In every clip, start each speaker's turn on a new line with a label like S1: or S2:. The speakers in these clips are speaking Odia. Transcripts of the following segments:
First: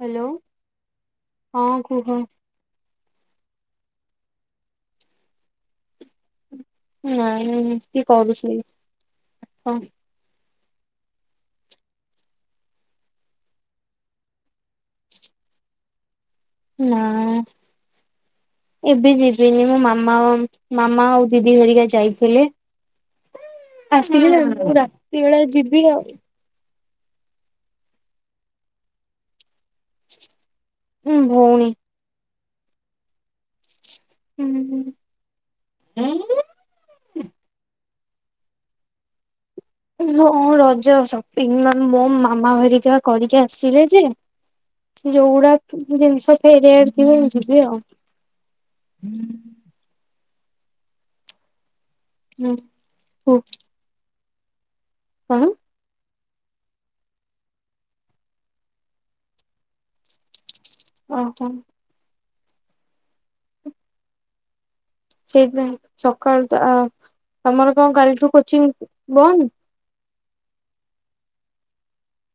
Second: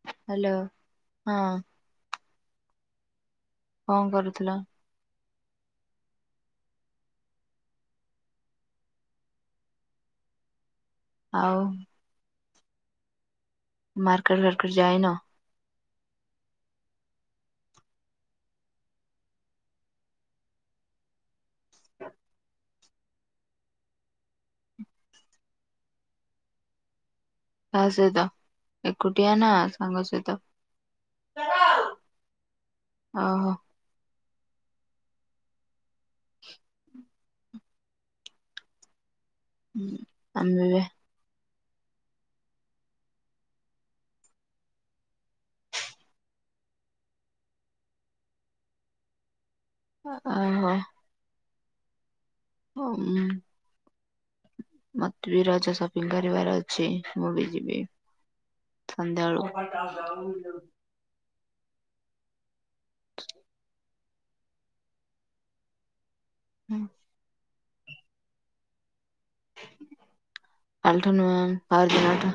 S1: ହ୍ୟାଲୋ ହଁ କୁହ।
S2: କଣ କରୁଥିଲ?
S1: ନାଇଁ ଏମିତି ଗଡୁଥିଲି।
S2: ଆଉ ମାର୍କେଟ ଫାର୍କେଟ ଯାଇନ?
S1: ନା ଏବେ ଯିବିନି ମୋ ମାମା ମାମା ଆଉ ଦିଦି ହେରିକା ଯାଇଥିଲେ। ଆସିକି ମୁଁ ରାତି ବେଳେ ଯିବି ଆଉ।
S2: କାହା ସହିତ ଏକୁଟିଆ ନା ସାଙ୍ଗ ସହିତ?
S1: ଭଉଣୀ।
S2: ଓହୋ।
S1: ହୁଁ ହୁଁ।
S2: ହୁଁ,
S1: [unintelligible]
S2: ଆମେ ବି
S1: ରଜ ଅସ। [unintelligible] ମୋମାମା ହେରିକା କରିକି ଆସିଲେ ଯେ ଯୋଉଗୁରା ଜିନିଷ ଫେରେଇବାର ଥିବ ଯିବ ଆଉ।
S2: ଓହୋ।
S1: ହୁଁ
S2: ଉଁ
S1: ହୁଁ।
S2: ମତେ ବି
S1: କଣ
S2: ରଜ ସପିଙ୍ଗ କ କରିବାର ଅଛି ମୁଁ ବି ଯିବି ସନ୍ଧ୍ୟାବେଳକୁ
S1: ଓହୋ। ସେଇଥିପାଇଁ ସକାଳୁ ତ ଆ
S2: ହୁଁ,
S1: ତମର କଣ କାଲିଠୁ କୋଚିଂ ବନ୍ଦ?
S2: କାଲିଠୁ ନୂଆ ପର ଦିନ ଠୁ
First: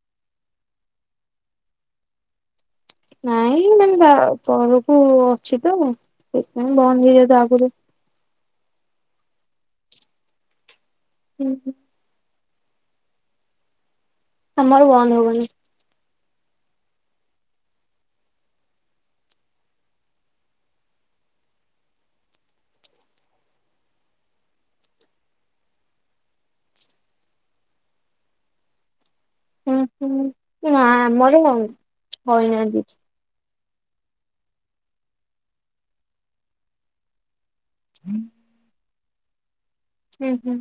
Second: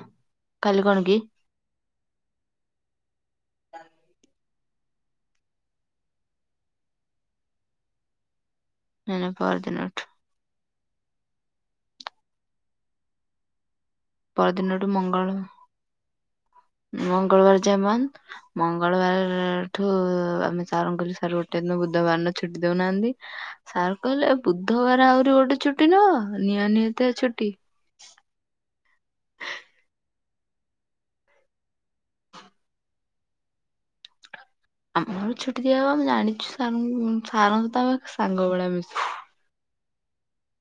S2: କାଲି କଣ କି?
S1: ନାଇ ଏମି ବା ପରକୁ ଅଛି ତ ସେଥିପାଇଁ ବନ୍ଦ ହେଇ ଯିବ ଆଗରୁ।
S2: ନାନା ପହରଦିନଠୁ।
S1: ହୁଁ ହୁଁ।
S2: ପରଦିନଠୁ
S1: ଆମର ବନ୍ଦ
S2: ମଙ୍ଗଳ
S1: ହବନି।
S2: ମଙ୍ଗଳବାର ଯାଏ ବନ୍ଦ ମଙ୍ଗଳବାରର ଠୁ ଆମେ ସାର୍ କହିଲେ ସାର୍ ଗୋଟେ ଦିନ ବୁଧବାର ନ ଛୁଟି ଦଉନାହାନ୍ତି ସାର୍ କହିଲେ ବୁଧବାର ଆହୁରି ଗୋଟେ ଛୁଟି ନବ ନିଅନି ଏତେ ଛୁଟି।
S1: ହୁଁ ହୁଁ ନା ଆମର ହଉନାହାନ୍ତିି କିଛି
S2: ଆମର ଛୁଟି ଦିଆ ହବ ଆମେ ଜାଣିଛୁ ସରଙ୍କୁ ସାର ତମ ସାଙ୍ଗ ଭଳିଆ ମିଶ
S1: ହୁଁ ହୁଁ।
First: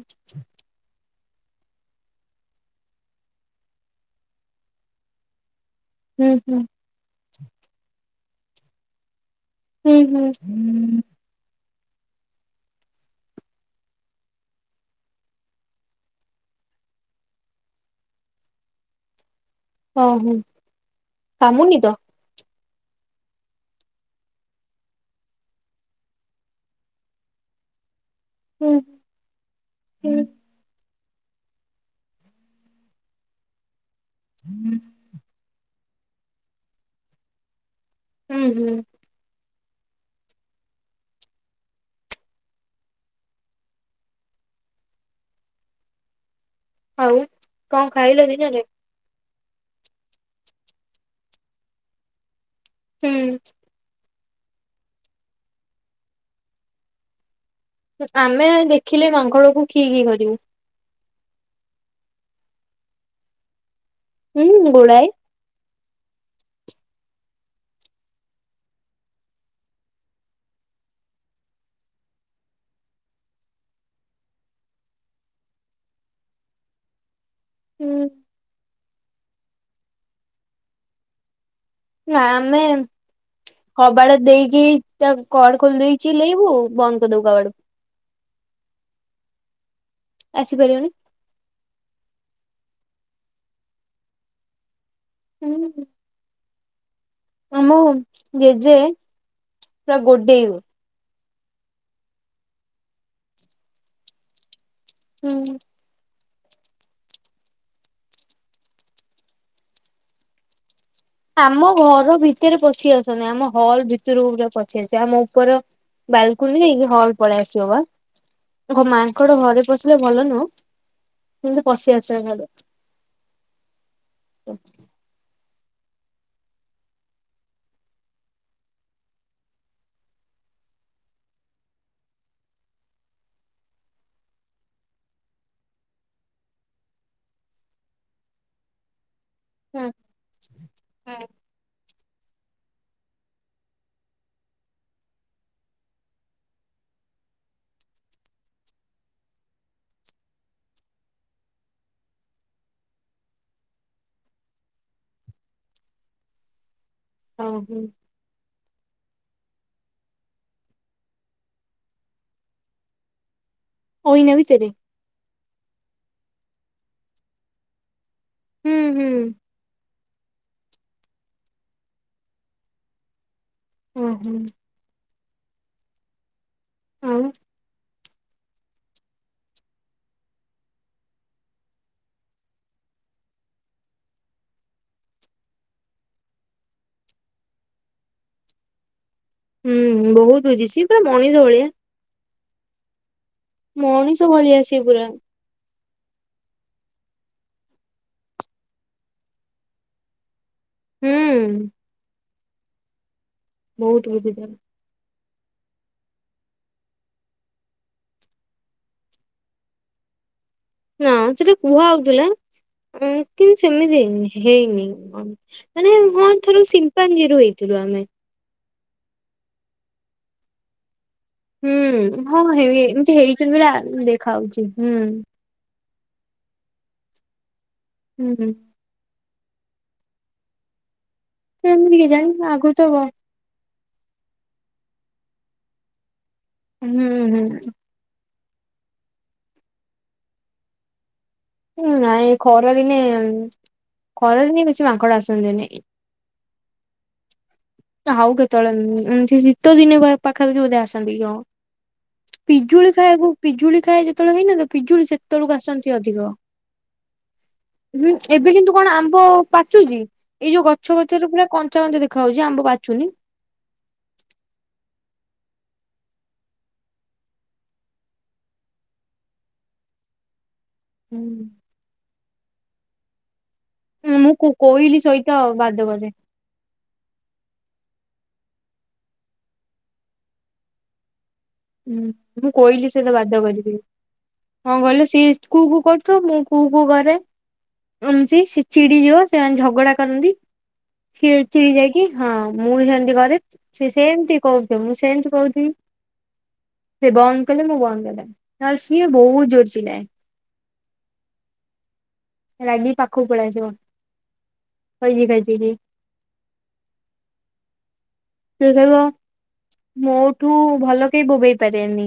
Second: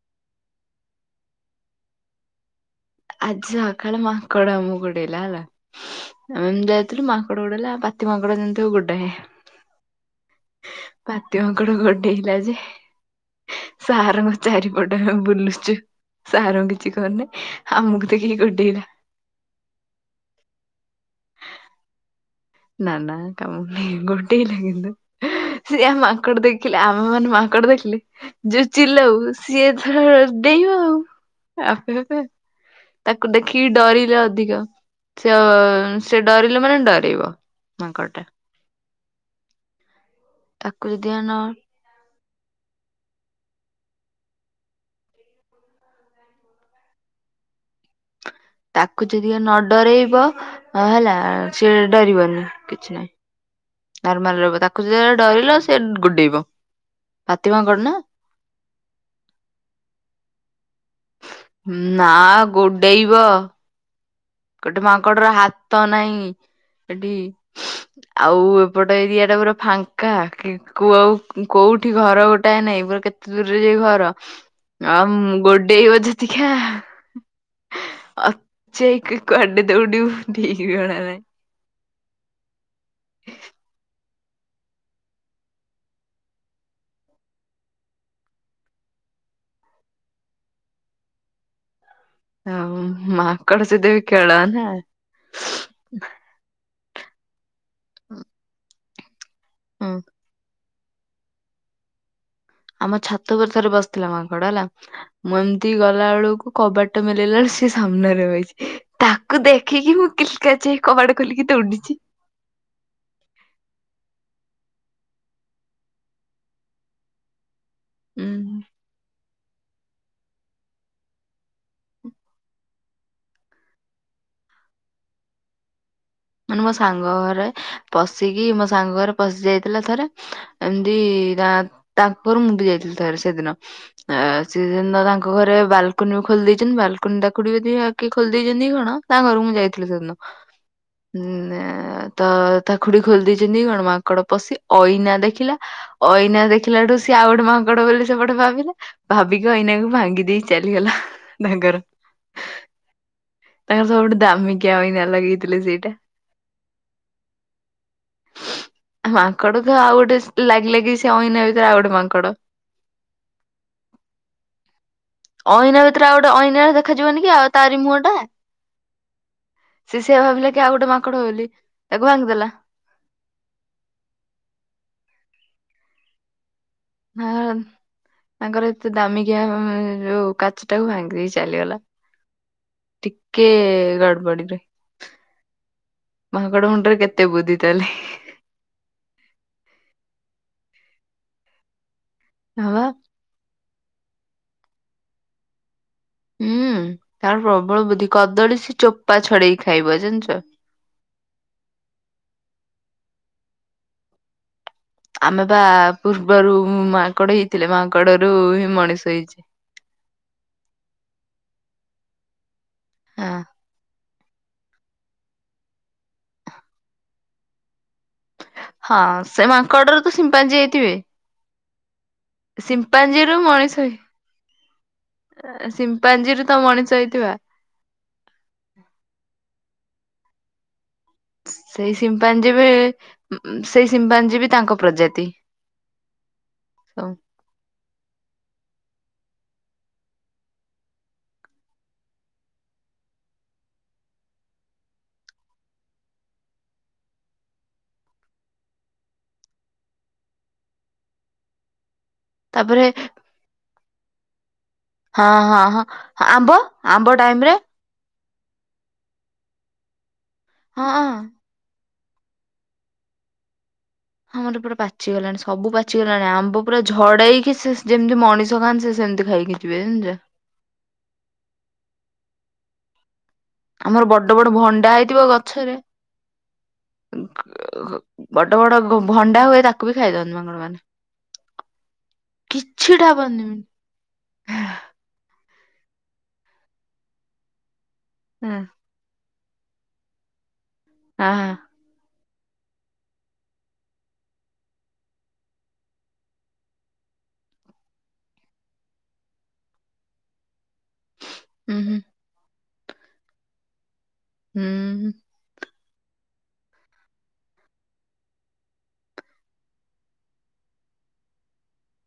S2: ଆଜି ସକାଳେ ମାଙ୍କଡ ଆମକୁ ଗୋଡେଇଲା ହେଲା
S1: ହୁଁ
S2: ଆମେ
S1: ହୁଁ
S2: ଯାଇଥିଲୁ ମାଙ୍କଡ ଗୋଡେଇଲା ପାତିମାଙ୍କ [unintelligible] ଜନ୍ତୁ ଗୋଟାଏ।
S1: ହୁଁ ହୁଁ।
S2: କୁର ଗୋଡେଇଲା ଯେ ସାରଙ୍କ ଚାରିପଟେ ଆମେ ବୁଲୁଚୁ ସାର୍ କିଛି କରୁନି ଆମକୁ ଦେଖିକି ଗୋଡେଇଲା।
S1: ଓ ହୁଁ କାମୁନି ତ?
S2: ନା ନା କାମୁଡ଼ିନି ଗୋଡେଇଲା କିନ୍ତୁ ସେ ମାଙ୍କଡ ଦେଖିଲେ ଆମେ ମାନେ ମାଙ୍କଡ ଦେଖିଲେ ଯୋଉ
S1: ହୁଁ
S2: ଚିଲୋଉ ସିଏ ତାର
S1: ହୁଁ।
S2: ବେଇବ ଆଉ। ଆପେ ଆପେ ତାକୁ ଦେଖିକି ଡରି ଅଧିକ ସେ ସେ ଡରିଲେ ମାନେ ଡରେଇବ ମାଙ୍କଡ଼ ଟା
S1: ହୁଁ ହୁଁ
S2: ତାକୁ ଯଦି ଆନ
S1: ଆଉ କଣ ଖାଇଲେଣି? କିଏ ରେ
S2: ଅତ୍ୟଧିକ ନ ଡରେଇବ ହେଲା ସିଏ ଡରିବନି। କିଛି ନାହିଁ
S1: ହୁଁ।
S2: ନର୍ମାଲ ରହିବ ତାକୁ ଜଦି ଡରିଲ ସେ ଗୁଡେଇବ।
S1: ଆମେ ଦେଖିଲେ ମାଙ୍କଡ଼ କୁ କି କି କରିବୁ।
S2: ହୁଁ ନା ଗୋଡେଇବ।
S1: ହୁଁ
S2: ଗୋଟେ
S1: ଗୋଳାଏ।
S2: ମାଙ୍କଡ୍ ର ହାତ ତ ନାହିଁ ଏଠି ଆଉ ଏପଟ ଏରିଆ ଟା ପୁରା ଫାଙ୍କା କି କ ଆଉ କୋଉଠି ଘର ଗୋଟାଏ ନାଇଁ ପୁରା କେତେ ଦୂରରେ ଯାଇ ଘର ଆଉ ଗୋଡେଇବ ଯେତିକା
S1: ହୁଁ
S2: ଅଛି। କୁଆଡେ ଦୌଡିବୁ ଠିକ ଜଣାନାହିଁ।
S1: ନା ଆମେ କବାଟ ଦେଇକି ତା କବାଟ ଖୋଲି ଦେଇଛି ଚିଲେଇବୁ ବନ୍ଦ କରିଦବୁ କବାଟକୁ ଆସିପାରିବନି।
S2: ହ ମାଙ୍କଡ଼ ସହିତ ବି ଖେଳ ନା
S1: ହୁଁ। ଆମ ଜେଜେ
S2: ହୁଁ
S1: ପୁରା ଗୋଡେଇବ ।
S2: ଆମ ଛାତ ଉପରେ ଥରେ ବସିଥିଲା ମାଙ୍କଡ ହେଲା। ମୁ
S1: ହୁଁ।
S2: ଏମିତି ଗଲା ବେଳକୁ କବାଟ ମିଳେଇଲା ବେଳକୁ ସେ ସାମ୍ନାରେ ବସିଛି ତାକୁ ଦେଖିକି ମୁଁ କିସ୍ କଚ୍
S1: ଆମ ଘର ଭିତରେ ପଶି ଆସନ୍ତିି ଆମ ହଲ ଭିତରକୁ ପୁରା ପସି ଆସନ୍ତି । ଜେଜେ ଆମ ଉପର ବାଲକୋନି ନାହିଁ ହଲ ପଳେଇ ଆସ
S2: ଉଁ
S1: ଘମା ଘରେ ପଶିଲେ ଭଲ ନୁହଁ କିନ୍ତୁ ପଶି ଆସନ୍ତି ଘରେ ।
S2: ମାନେ ମୋ ସାଙ୍ଗ ଘରେ ପସିକି ମୋ ସାଙ୍ଗ ଘରେ ପସି ଜାଇ ଥିଲା ଥରେ ଏମିତି ମୁ ଯାଇ ଥିଲି ସେଦିନ ସିଏ ସେଦିନ ବଲ୍କୋନି ଖୋଲି ଦେଇଚନ୍ତି କିଏ ଖୋଲି ଦେଇ ଚି କି କଣ ତା ଘରୁ ମୁଁ ଯାଇଥିଲି
S1: ହୁଁ
S2: ସେଦିନ । ହୁଁ ତା ଖୁଡି ଖୋଲି ଦେଇଛନ୍ତି କି କଣ ମାଙ୍କଡ଼ ପଶିକି ଆଇନା ଦେଖିଲା ଆଇନା ଦେଖିଲାଠୁ ସିଏ ଆଉ ଗୋଟେ ମାଙ୍କଡ଼ ବୋଲି ସେପଟେ ଭାବିଲା ଭାବିକି ଆଇନା କୁ ଭାଙ୍ଗି ଦେଇ ଚାଲିଗଲା ତାଙ୍କର । ତାଙ୍କର ସବୁଠୁ ଦାମିକିଆ ଆଇନା ଲଗେଇ ଥିଲେ ସେ [unintelligible]
S1: ହଁ ହୁଁ।
S2: ମାଙ୍କଡ ତ ଆଉ ଗୋଟେ ଲାଗି ଲାଗି ସେ ଅଇନା ଭିତରେ ଆଉ ଗୋଟେ ମାଙ୍କଡ।
S1: ହୋଇନା ବିଚରେ।
S2: ଅଇନା ଭିତରେ ଆଉ ଗୋଟେ ଅଇନା ଦେଖାଯିବନି କି? ଆଉ ତାର ମୁହଁ ଟା ।
S1: ହୁଁ ହୁଁ
S2: ସେ ସେୟା ଭାବିଲ କି କେ ଆଉ ଗୋଟେ ମାଙ୍କଡ [inaudible] ଲି ତାକୁ ଭାଙ୍ଗିଦେଲା ।
S1: ହୁଁ - ହୁଁ।
S2: [inaudible] ତାଙ୍କର ଏତେ ଦାମିକିଆ ଯୋଉ କାଚଟାକୁ ଭାଙ୍ଗି ଦେଇ ଚାଲିଗଲା। ଟିକେ ଗଡବଡିରୁ ମାଙ୍କଡ ମୁଣ୍ଡରେ କେତେ ବୁଦ୍ଧି ତାହାଲେ।
S1: ହୁଁ ବହୁତ [inaudible] ସେ ପୁରା ମଣିଷ ଭଳିଆ ।
S2: ହଁବା।
S1: ମଣିଷ ଭଳିଆ ସେ ପୁରା।
S2: ହୁଁ, ତାର ପ୍ରବଳ ବୁଦ୍ଧି କଦଳୀ ସେ ଚୋପା ଛଡେଇକି ଖାଇବ, ଜାଣିଛ।
S1: ହୁଁ। ବହୁତ ବୁଝି ତା ର ।
S2: ଆମେ ବା ପୂର୍ବରୁ ମାଙ୍କଡ ହେଇଥିଲେ, ମାଙ୍କଡରୁ ହିଁ ମଣିଷ ହେଇଛି।
S1: ନା ସେଟା କୁହା ହଉଥିଲା। ଅ
S2: ହଁ
S1: କିନ୍ତୁ ସେମିତି ହେଇନି। ହେଇନି, ମାନେ ହଁ ଥର ସିମ୍ପାଞ୍ଜିୀରୁ ହେଇଥିବା ଆମେ।
S2: ହଁ, ସେ ମାଙ୍କଡରୁ ତ ସିମ୍ପାଞ୍ଜି ହେଇଥିବେ।
S1: ହୁଁ। ହଁ ହେ [unintelligible] ଏମିତି
S2: ସିମ୍ପାଞ୍ଜିରୁ
S1: ହେଇଚି
S2: ମଣିଷ ହେଇ
S1: ବୋଲି [inaudible] ଦେଖାଉଛି ହୁଁ।
S2: ପାଞ୍ଜିରୁ ତ ମଣିଷ ହେଇଥିବା।
S1: ହୁଁ
S2: ସେଇ
S1: କେମିତି କେଜାଣି
S2: ସିମ୍ପାାଜି ବେ
S1: ଆଗରୁ ତ ବ-
S2: ସେଇ ସିମ୍ପାଜି ବି ତାଙ୍କ ପ୍ରଜାତି।
S1: ହୁଁ
S2: ସବୁ।
S1: ହୁଁ। ହୁଁ ନାଇଁ ଖରା ଦିନେ ଖରା ଦିନେ ବେଶି ମାଙ୍କଡ ଆସନି। ଆଉ କେତେବେଳେ ସେ ଶୀତ ଦିନେ ବା ପାଖାପଖି ବୋଧେ ଆସନ୍ତି କି କଣ।
S2: ତାପରେ
S1: ପିଜୁଳି ଖାଇବାକୁ ପିଜୁଳି ଖାଏ ଯେ ଶୀତ ଦିନେ।
S2: ହଁ ହଁ ହଁ ଆମ୍ବ। ଆମ୍ବ ଟାଇମ ରେ
S1: ଏବେ କିନ୍ତୁ କଣ ଆମ୍ବ ପାଚୁଚି? ଏଇ ଯୋଉ
S2: ହଁ
S1: ଗଛ ଗଛରୁ ପୁରା କଞ୍ଚା କଞ୍ଚା ଦେଖୁ ଖାଉଛି ଆମ୍ବ ପାଚୁନି।
S2: ହଁ ମର ପୁରା ପାଚିଗଲାଣି ସବୁ ପାଚିଗଲାଣି ଆମ୍ବ ପୁରା ଝଡେଇକି, ସେ ଯେମିତି ମଣିଷ ଖାଆନ୍ତି, ସେ ସେମିତି ଖାଇକି ଯିବେ ଜାଣିଛ।
S1: ହୁଁ।
S2: ଆମର
S1: ମୁଁ
S2: ବଡ ବଡ
S1: କୋ-
S2: ଭଣ୍ଡା
S1: କୋଇଲି
S2: ହେଇଥିବ
S1: ସହିତ
S2: ଗଛରେ
S1: ବାଦ କରେ
S2: ବଡ ବଡ ଗୋ ଭଣ୍ଡା ହୁଏ, ତାକୁ ବି ଖାଇଦିଅନ୍ତି ମାଙ୍ଗଡ ମାନେ।
S1: ହୁଁ ମୁଁ କହିଲି ସେ
S2: କିଛିଟା
S1: ତ ବାଦ
S2: ବନିବନି
S1: କରିବି, ହଁ ଗଲେ ସିଏ କୁ କୁ କରୁଥିବ, ମୁଁ କୁ କୁ କରେ। ଉଁ
S2: ହଁ।
S1: ସେ ଚିଡି ଯିବ। ସେମାନେ ଝଗଡା କରନ୍ତି। ସେ
S2: ହଁ।
S1: ଚିଡ଼ି ଯାଇକି ହଁ, ମୁଁ ସେମତି କରେ ସେ ସେମତି କହୁଥିବ, ମୁଁ ସେମତି କହୁଥିବି। ସେ ବନ୍ଦ କଲେ ମୁଁ ବନ୍ଦ କରିଦେ ନହେଲେ ସିଏ ବହୁତ ଜୋରରେ ଚିଲାଏ।
S2: ହୁଁ, ହୁଁ।
S1: ରାଗିକି ପାଖକୁ ପଲେଇ ଆସିବ।
S2: ହୁଁ
S1: [unintelligible] ସେ କହିବ, ମୋଠୁ ଭଲ କେହି ବୋବେଇ ପାରିବେନି।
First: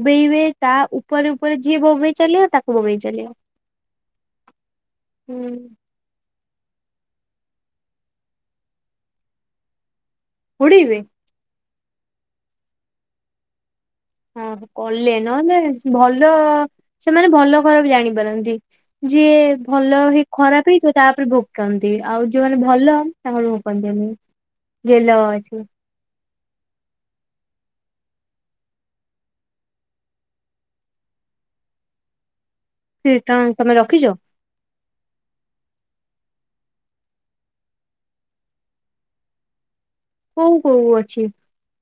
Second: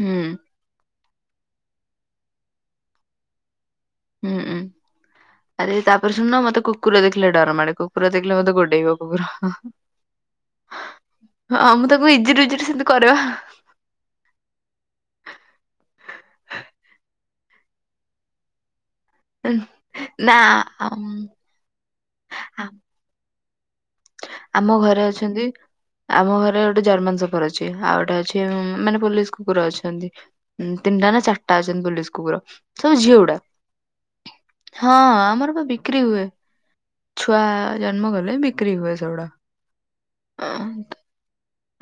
S2: ହୁଁ
S1: ତା ଉପ ଉପରେ ଉପରେ ଯିଏ ବୋବେଇ ଚାଲିବ ତାକୁ ବୋବେଇ ଚାଲିବ।
S2: ହୁଁ, ଉଁ,
S1: ଉଁ
S2: ଆରେ ତାପରେ ଶୁଣନ ମତେ ମତେ କୁକୁର ଦେଖିଲେ ଡରମାଡେ, କୁକୁର ଦେଖିଲେ ମତେ ଗୋଡେଇବ କୁକୁର।
S1: ହୁଡ଼ିିବି।
S2: ହଁ ମୁଁ ତାକୁ ଇଜିରେ ଇଜିରେ ସେମତି କରେ ବା।
S1: ହଁ କଲେ ନହେଲେ ଭଲ ସେମାନେ ଭଲ, ଖରାପ ଜାଣିପାରନ୍ତି। ଯିଏ ଭଲ ହେଇ
S2: ନା
S1: ଖରାପ ହେଇଥିବ
S2: ଆମ୍,
S1: ତାପରେ ଭୋକନ୍ତି ଆଉ ଯୋଉମାନେ
S2: ଆମ୍,
S1: ଭଲ ତଳୁ ଉପନ୍ତି। [unintelligible]
S2: ଆମ ଘରେ ଅଛନ୍ତି, ଆମ ଘରେ ଗୋଟେ ଜର୍ମାନ ସଫର ଅଛି ଆଉ ଗୋଟେ ଅଛି ମାନେ ପୋଲିସ କୁକୁର ଅଛନ୍ତି ତିନିଟା ନା ଚାରିଟା ଅଛନ୍ତି ପୋଲିସ କୁକୁର। ସବୁ ଝିଅ ଗୁଡା
S1: କଣ ତମେ ରଖିଛ
S2: ହଁ ଆମର ବା ବିକ୍ରି ହୁଏ। ଛୁଆ ଜନ୍ମ କଲେ ବିକ୍ରି ହୁଏ। ସେଉଡ଼ା।
S1: କଣ କରୁବୁ ଅଛି?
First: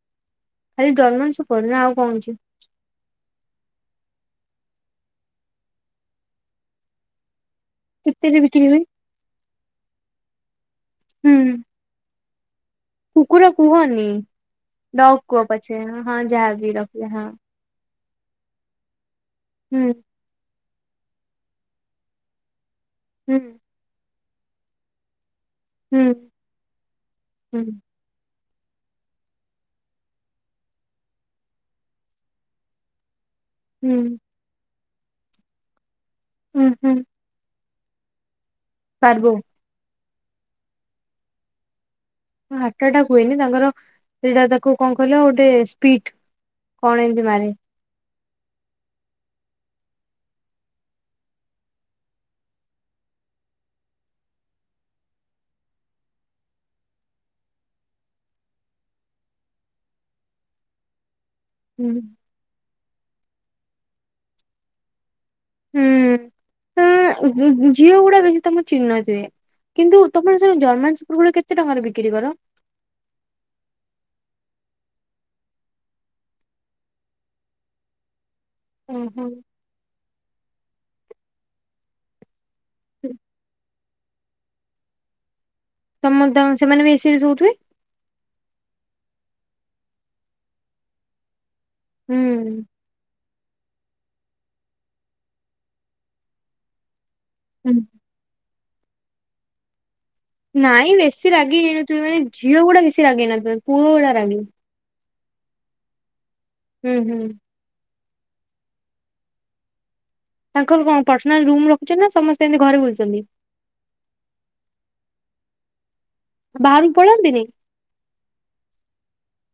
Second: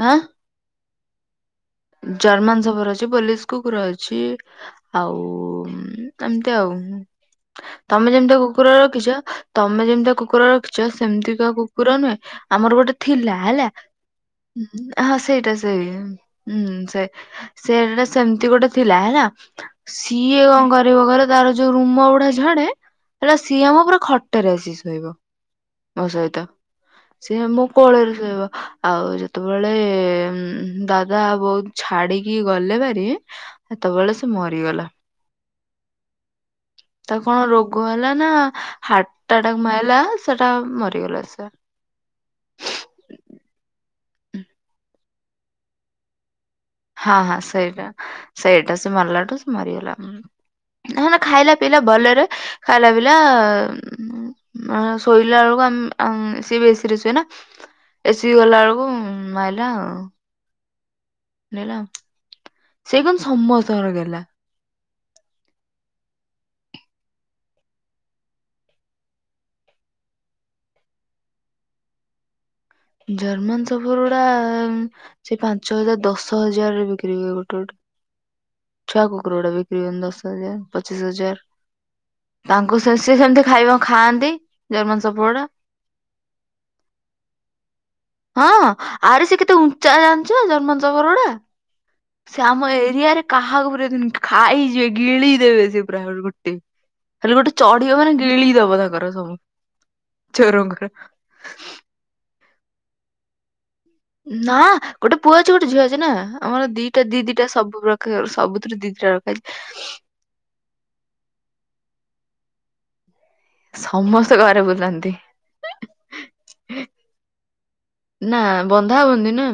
S2: ହାଁ
S1: ଆରେ ଜର୍ମାନ ସବୁ
S2: ଜର୍ମାନ ସଫର୍ ଅଛି। ପୋଲିସ କୁକୁର ଅଛି। ଆଉ ମ୍ ଏମତି ଆଉ ଉହୁଁ। ତମେ ଯେମିତିଆ
S1: କେତେରେ ବିକ୍ରି
S2: କୁକୁର
S1: ହୁଏ
S2: ରଖିଛ ତମେ ଯେମିତିଆ କୁକୁର ରଖିଛ ସେମତିକା
S1: ହୁଁ
S2: କୁକୁର ନୁହେଁ ଆମର ଗୋଟେ ଥିଲା
S1: କୁକୁର
S2: ହେଲା।
S1: କୁହନି।
S2: ଉହୁଁ ହଁ
S1: ଡଗ୍ କୁହ
S2: ସେଇଟା
S1: ପଛେ
S2: ସେଇ
S1: ହଁ
S2: ଉଁ
S1: ଯାହାବି
S2: ହୁଁ ସେ
S1: ରଖିଲେ ହଁ
S2: ସେ ସେଟା ସେମତି ଗୋଟେ ଥିଲା ହେଲା
S1: ହୁଁ
S2: ସିଏ କଣ କର୍ ଯୋଉ ଘରେ ତାର ଯୋଉ ରୁମ ଗୁଡା ଝଡେ ହେଲା
S1: ହୁଁ
S2: ସିଏ ଆମ ପୁରା ଖଟ୍ ଟରେ ଆସି ଶୋଇବ। ମୋ
S1: ହୁଁ।
S2: ସହିତ ସିଏ
S1: ହୁଁ
S2: ମୋ କୋଳରେ ଶୋଇବ। ଆଉ ଯେତବେଳେ ଉଁ ଦା ଦାଦା ବୋଉତ୍ ଛାଡିକି ଗଲେ ଭାରି
S1: ହୁଁ
S2: ହେତବେଳେ ସିଏ ମରିଗଲା।
S1: ହୁଁ ହୁଁ
S2: ତାକୁ କଣ ରୋଗ୍ ଗ ହେଲା ନା?
S1: ପାର୍ବୋ
S2: ହାର୍ଟ ଆଟାକ ମାଇଲା। ସେଟା ମରିଗଲା ସେ।
S1: ହାର୍ଟ୍ ଆଟାକ୍ ହୁଏନି। ତାଙ୍କର ପିଡା ଯାକୁ କଣ କହିଲ ଗୋଟେ ସ୍ପିଟ୍। କଣ
S2: ହଁ
S1: ଏମିତି
S2: ହଁ
S1: ମାରେ।
S2: ସେଇଟା। ସେଇଟା ସେ ମାରିଲାଠୁ ସେ ମରିଗଲା। ଉଁ ନହେଲେ ଖାଇଲା ପିଇଲା ଭଲରେ ଖାଇଲା ପିଇଲା ଉଁ ମ ଶୋଇଲା ଅଳୁକୁ ଆମ୍ ଆମ୍ ସିଏ ବି ଏ ସି ରେ ଶୁଏ ନା। ଏ ସି ରେ ଗଲାଅଳୁକୁ ମାଇଲା ଆଉ। ନିଳମ୍
S1: ହୁଁ
S2: ସେ କିନ୍ତୁ ସମସ୍ତଙ୍କର ଗେହ୍ଲା।
S1: ଉଁ ଉଁ [unintelligible] ଝିଅଗୁଡା ବେଶୀ ତମକୁ ଚିହ୍ନି ନଥିବେ। କିନ୍ତୁ ତମର ସେ ଯୋଉ ଜର୍ମାନ ସୁପୁର୍ ଗୁଡା କେତେ ଟଙ୍କାରେ ବିକ୍ରି କର?
S2: ଜର୍ମାନ ସଫରଉଡା ସେଇ ପାଞ୍ଚ ହଜାର ଦଶ ହଜାରରେ ବିକ୍ରି ହୁଏ ଗୋଟେ ଗୋଟେ। ଛୁଆ
S1: ଓହୋ।
S2: କୁକୁରଉଡ଼ା ବିକ୍ରି ହୁଅନ୍ତି ଦଶ ହଜାର। ପଚିଶ ହଜାର। ତାଙ୍କୁ ସେ ସିଏ ସେମିତି ଖାଇବ। ଖାଆନ୍ତି ଜର୍ମାନ ସପୁଉଡା।
S1: ତମ ତ ସେମାନେ ବି ଏ ସି ରେ ଶୋଉଥୁବେ।
S2: ହଁ ଆରେ ସେ କେତେ ଉଞ୍ଚା ଜାଣିଚ ଜର୍ମାନ ସଫର ଗୁଡା? ସେ
S1: ହୁଁ।
S2: ଆମ ଏରିଆରେ କାହାକୁ ପୁରେଇ ଦେବେନି ଖାଇଯିବେ ଗିଳିଦେବେ ସିଏ ପୁରା ଗୋଟେ। ଖାଲି ଗୋଟେ
S1: ହୁଁ।
S2: ଚଢିବ ମାନେ ଗିଳିଦବ। ପଦାକର ସବୁ। ଚୋରଙ୍କର
S1: ନାଇଁ ବେଶୀ ରାଗି ହେଇନଥିବ ମାନେ ଝିଅଗୁଡା ବେଶୀ ରାଗୀ ହେଇନଥିବ।
S2: ନାଁ ଗୋଟେ ପୁଅ ଅଛି ଗୋଟେ ଝିଅ ଅଛି ନାଁ। ଆମର
S1: ହୁଁ
S2: ଦିଟା
S1: ହୁଁ
S2: ଦି ଦିଟା ସବୁ ପ୍ର କେ ସବୁଥୁରୁ ଦି ଦିଟା ରଖାହେଇଚି।
S1: ତାଙ୍କର କଣ ପର୍ସନାଲ ରୁମ ରଖୁଚନ୍ତି ନାଁ ସମସ୍ତେ ଏମିତି ଘରେ ବୁଲୁଚନ୍ତି।
S2: ସମସ୍ତେ ଘରେ ବୁଲନ୍ତି।
S1: ବାହାରକୁ ପଳାନ୍ତିନି
S2: ନାଁ ବନ୍ଧାବନ୍ଧି ନା।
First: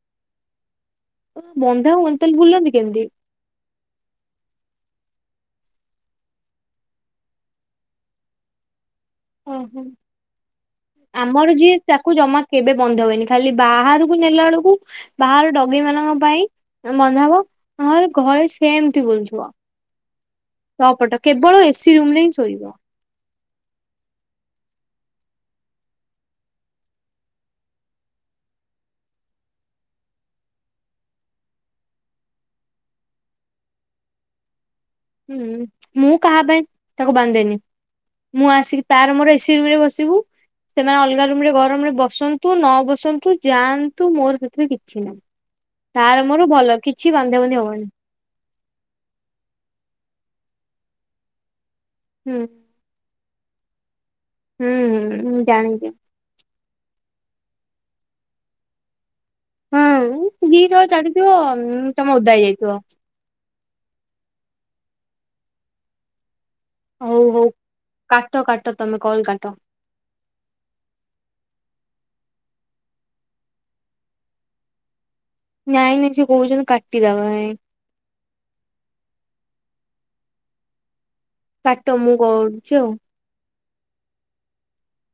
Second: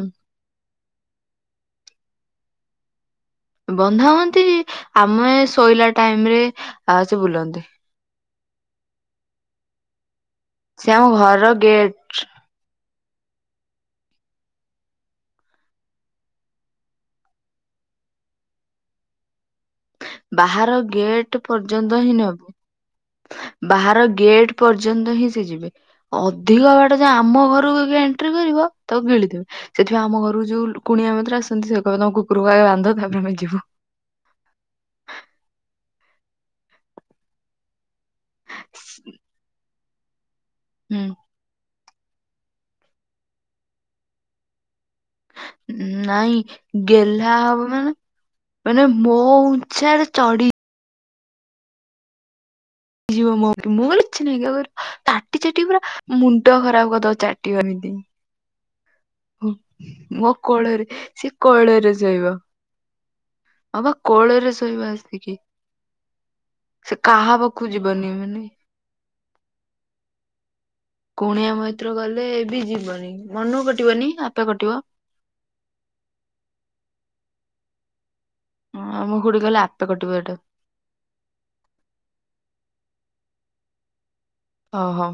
S1: ବନ୍ଧା ହୁଅନ୍ତି ତାହେଲେ ବୁଲନ୍ତି କେମତି?
S2: ବନ୍ଧା ହୁଅନ୍ତି ଆମେ ଶୋଇଲା ଟାଇମରେ ଅ ସେ ବୁଲନ୍ତି।
S1: ଓ ହୋ।
S2: ସେ ଆମ
S1: ଆମର
S2: ଘରର
S1: ଯିଏ
S2: ଗେଟ
S1: ତାକୁ ଜମା କେବେ ବନ୍ଧ ହୁଏନି ଖାଲି ବାହାରକୁ ନେଲା ବେଳକୁ ବାହାର ଡଗି ମାନଙ୍କ ପାଇଁ ବନ୍ଧା ହବ ନହେଲେ ଘରେ ସେମତି ବୁଲୁଥିବ।
S2: ବାହାର
S1: ତପଟ
S2: ଗେଟ୍
S1: କେବଳ
S2: ପର୍ଯ୍ୟନ୍ତ
S1: ଏସିି ରୁମ ରେ ହିଁ
S2: ନବୁ
S1: ଶୋଇବ।
S2: ବାହାର ଗେଟ୍ ପର୍ଯ୍ୟନ୍ତ ହିଁ ସେ ଯିବେ ଅଧିକ ବାଟ ଯେ ଆମ ଘରକୁ ବି ଏଣ୍ଟ୍ରି କରିବ ତାକୁ ଗିଳିଦେବେ ସେଥିପାଇଁ ଆମ ଘରକୁ ଯୋଉ କୁଣିଆ ମୈତ୍ର ଆସନ୍ତି ସେ କହିବେ ତମ କୁକୁରକୁ ଆଗ ବାନ୍ଧ ତାପରେ ଆମେ ଯିବୁ।
S1: ହୁଁ ମୁଁ କାହା ପାଇଁ ତାକୁ ବାନ୍ଧେନି। ମୁଁ ଆସିକି ତାର ମୋର ଏସି ରୁମରେ ବସିି ଯିବୁ ସେମାନେ
S2: ହୁଁ
S1: ଅଲଗା ରୁମ ରେ ଗରମରେ ବସନ୍ତୁ ନ ବସନ୍ତୁ ଯାଆନ୍ତୁ ମୋର ସେଥିରେ କି
S2: ନାଇଁ
S1: କିଛି ବାନ୍ଧା
S2: ଗେହ୍ଲା
S1: ବୁନ୍ଧି
S2: ହବ
S1: ହବନି
S2: ମାନେ ମାନେ ମୋ ଛା ରେ ଚଢି
S1: ହୁଁ।
S2: [unintelligible] କିଛି ନାଇଁ କେବଳ
S1: ହୁଁ
S2: ଚାଟି
S1: ହୁଁ
S2: ଚାଟିକି ପୁରା
S1: ଜାଣିଛି
S2: ମୁଣ୍ଡ ଖରାପ [unintelligible] ଚାଟିବ ଏମିତି ।
S1: ହଁ ଦି
S2: କୋଳରେ
S1: ଥର
S2: ସେ
S1: ଚାଟିଥିବ
S2: କୋଳରେ
S1: ତମେ
S2: ଶୋଇବ
S1: ଉଦା ହେଇଯାଇଥିବ।
S2: ହଁ ବା କୋଳରେ ଶୋଇବ ଆସିକି। ସେ
S1: ହଉ
S2: କାହା
S1: ହଉ
S2: ପାଖକୁ ଯିବନି ମାନେ
S1: କାଟ କାଟ ତମେ କଲ କାଟ।
S2: କୁଣିଆ ମୈତ୍ର ଗଲେ ଏ ବି ଯିବନି ମନ କଟିବନି ଆପେ କଟିବ।
S1: ନାଇ ନାଇ ସେ କହୁଛନ୍ତି କାଟି ଦେବା ପାଇଁ [inaudible]
S2: ହଁ ମୁଁ ଖୁଡି କହିଲେ ଆପେ କଟିବ ଏଇଟା।
S1: କାଟ ମୁଁ କରଛି ଆଉ [inaudible]
S2: ଓହୋ।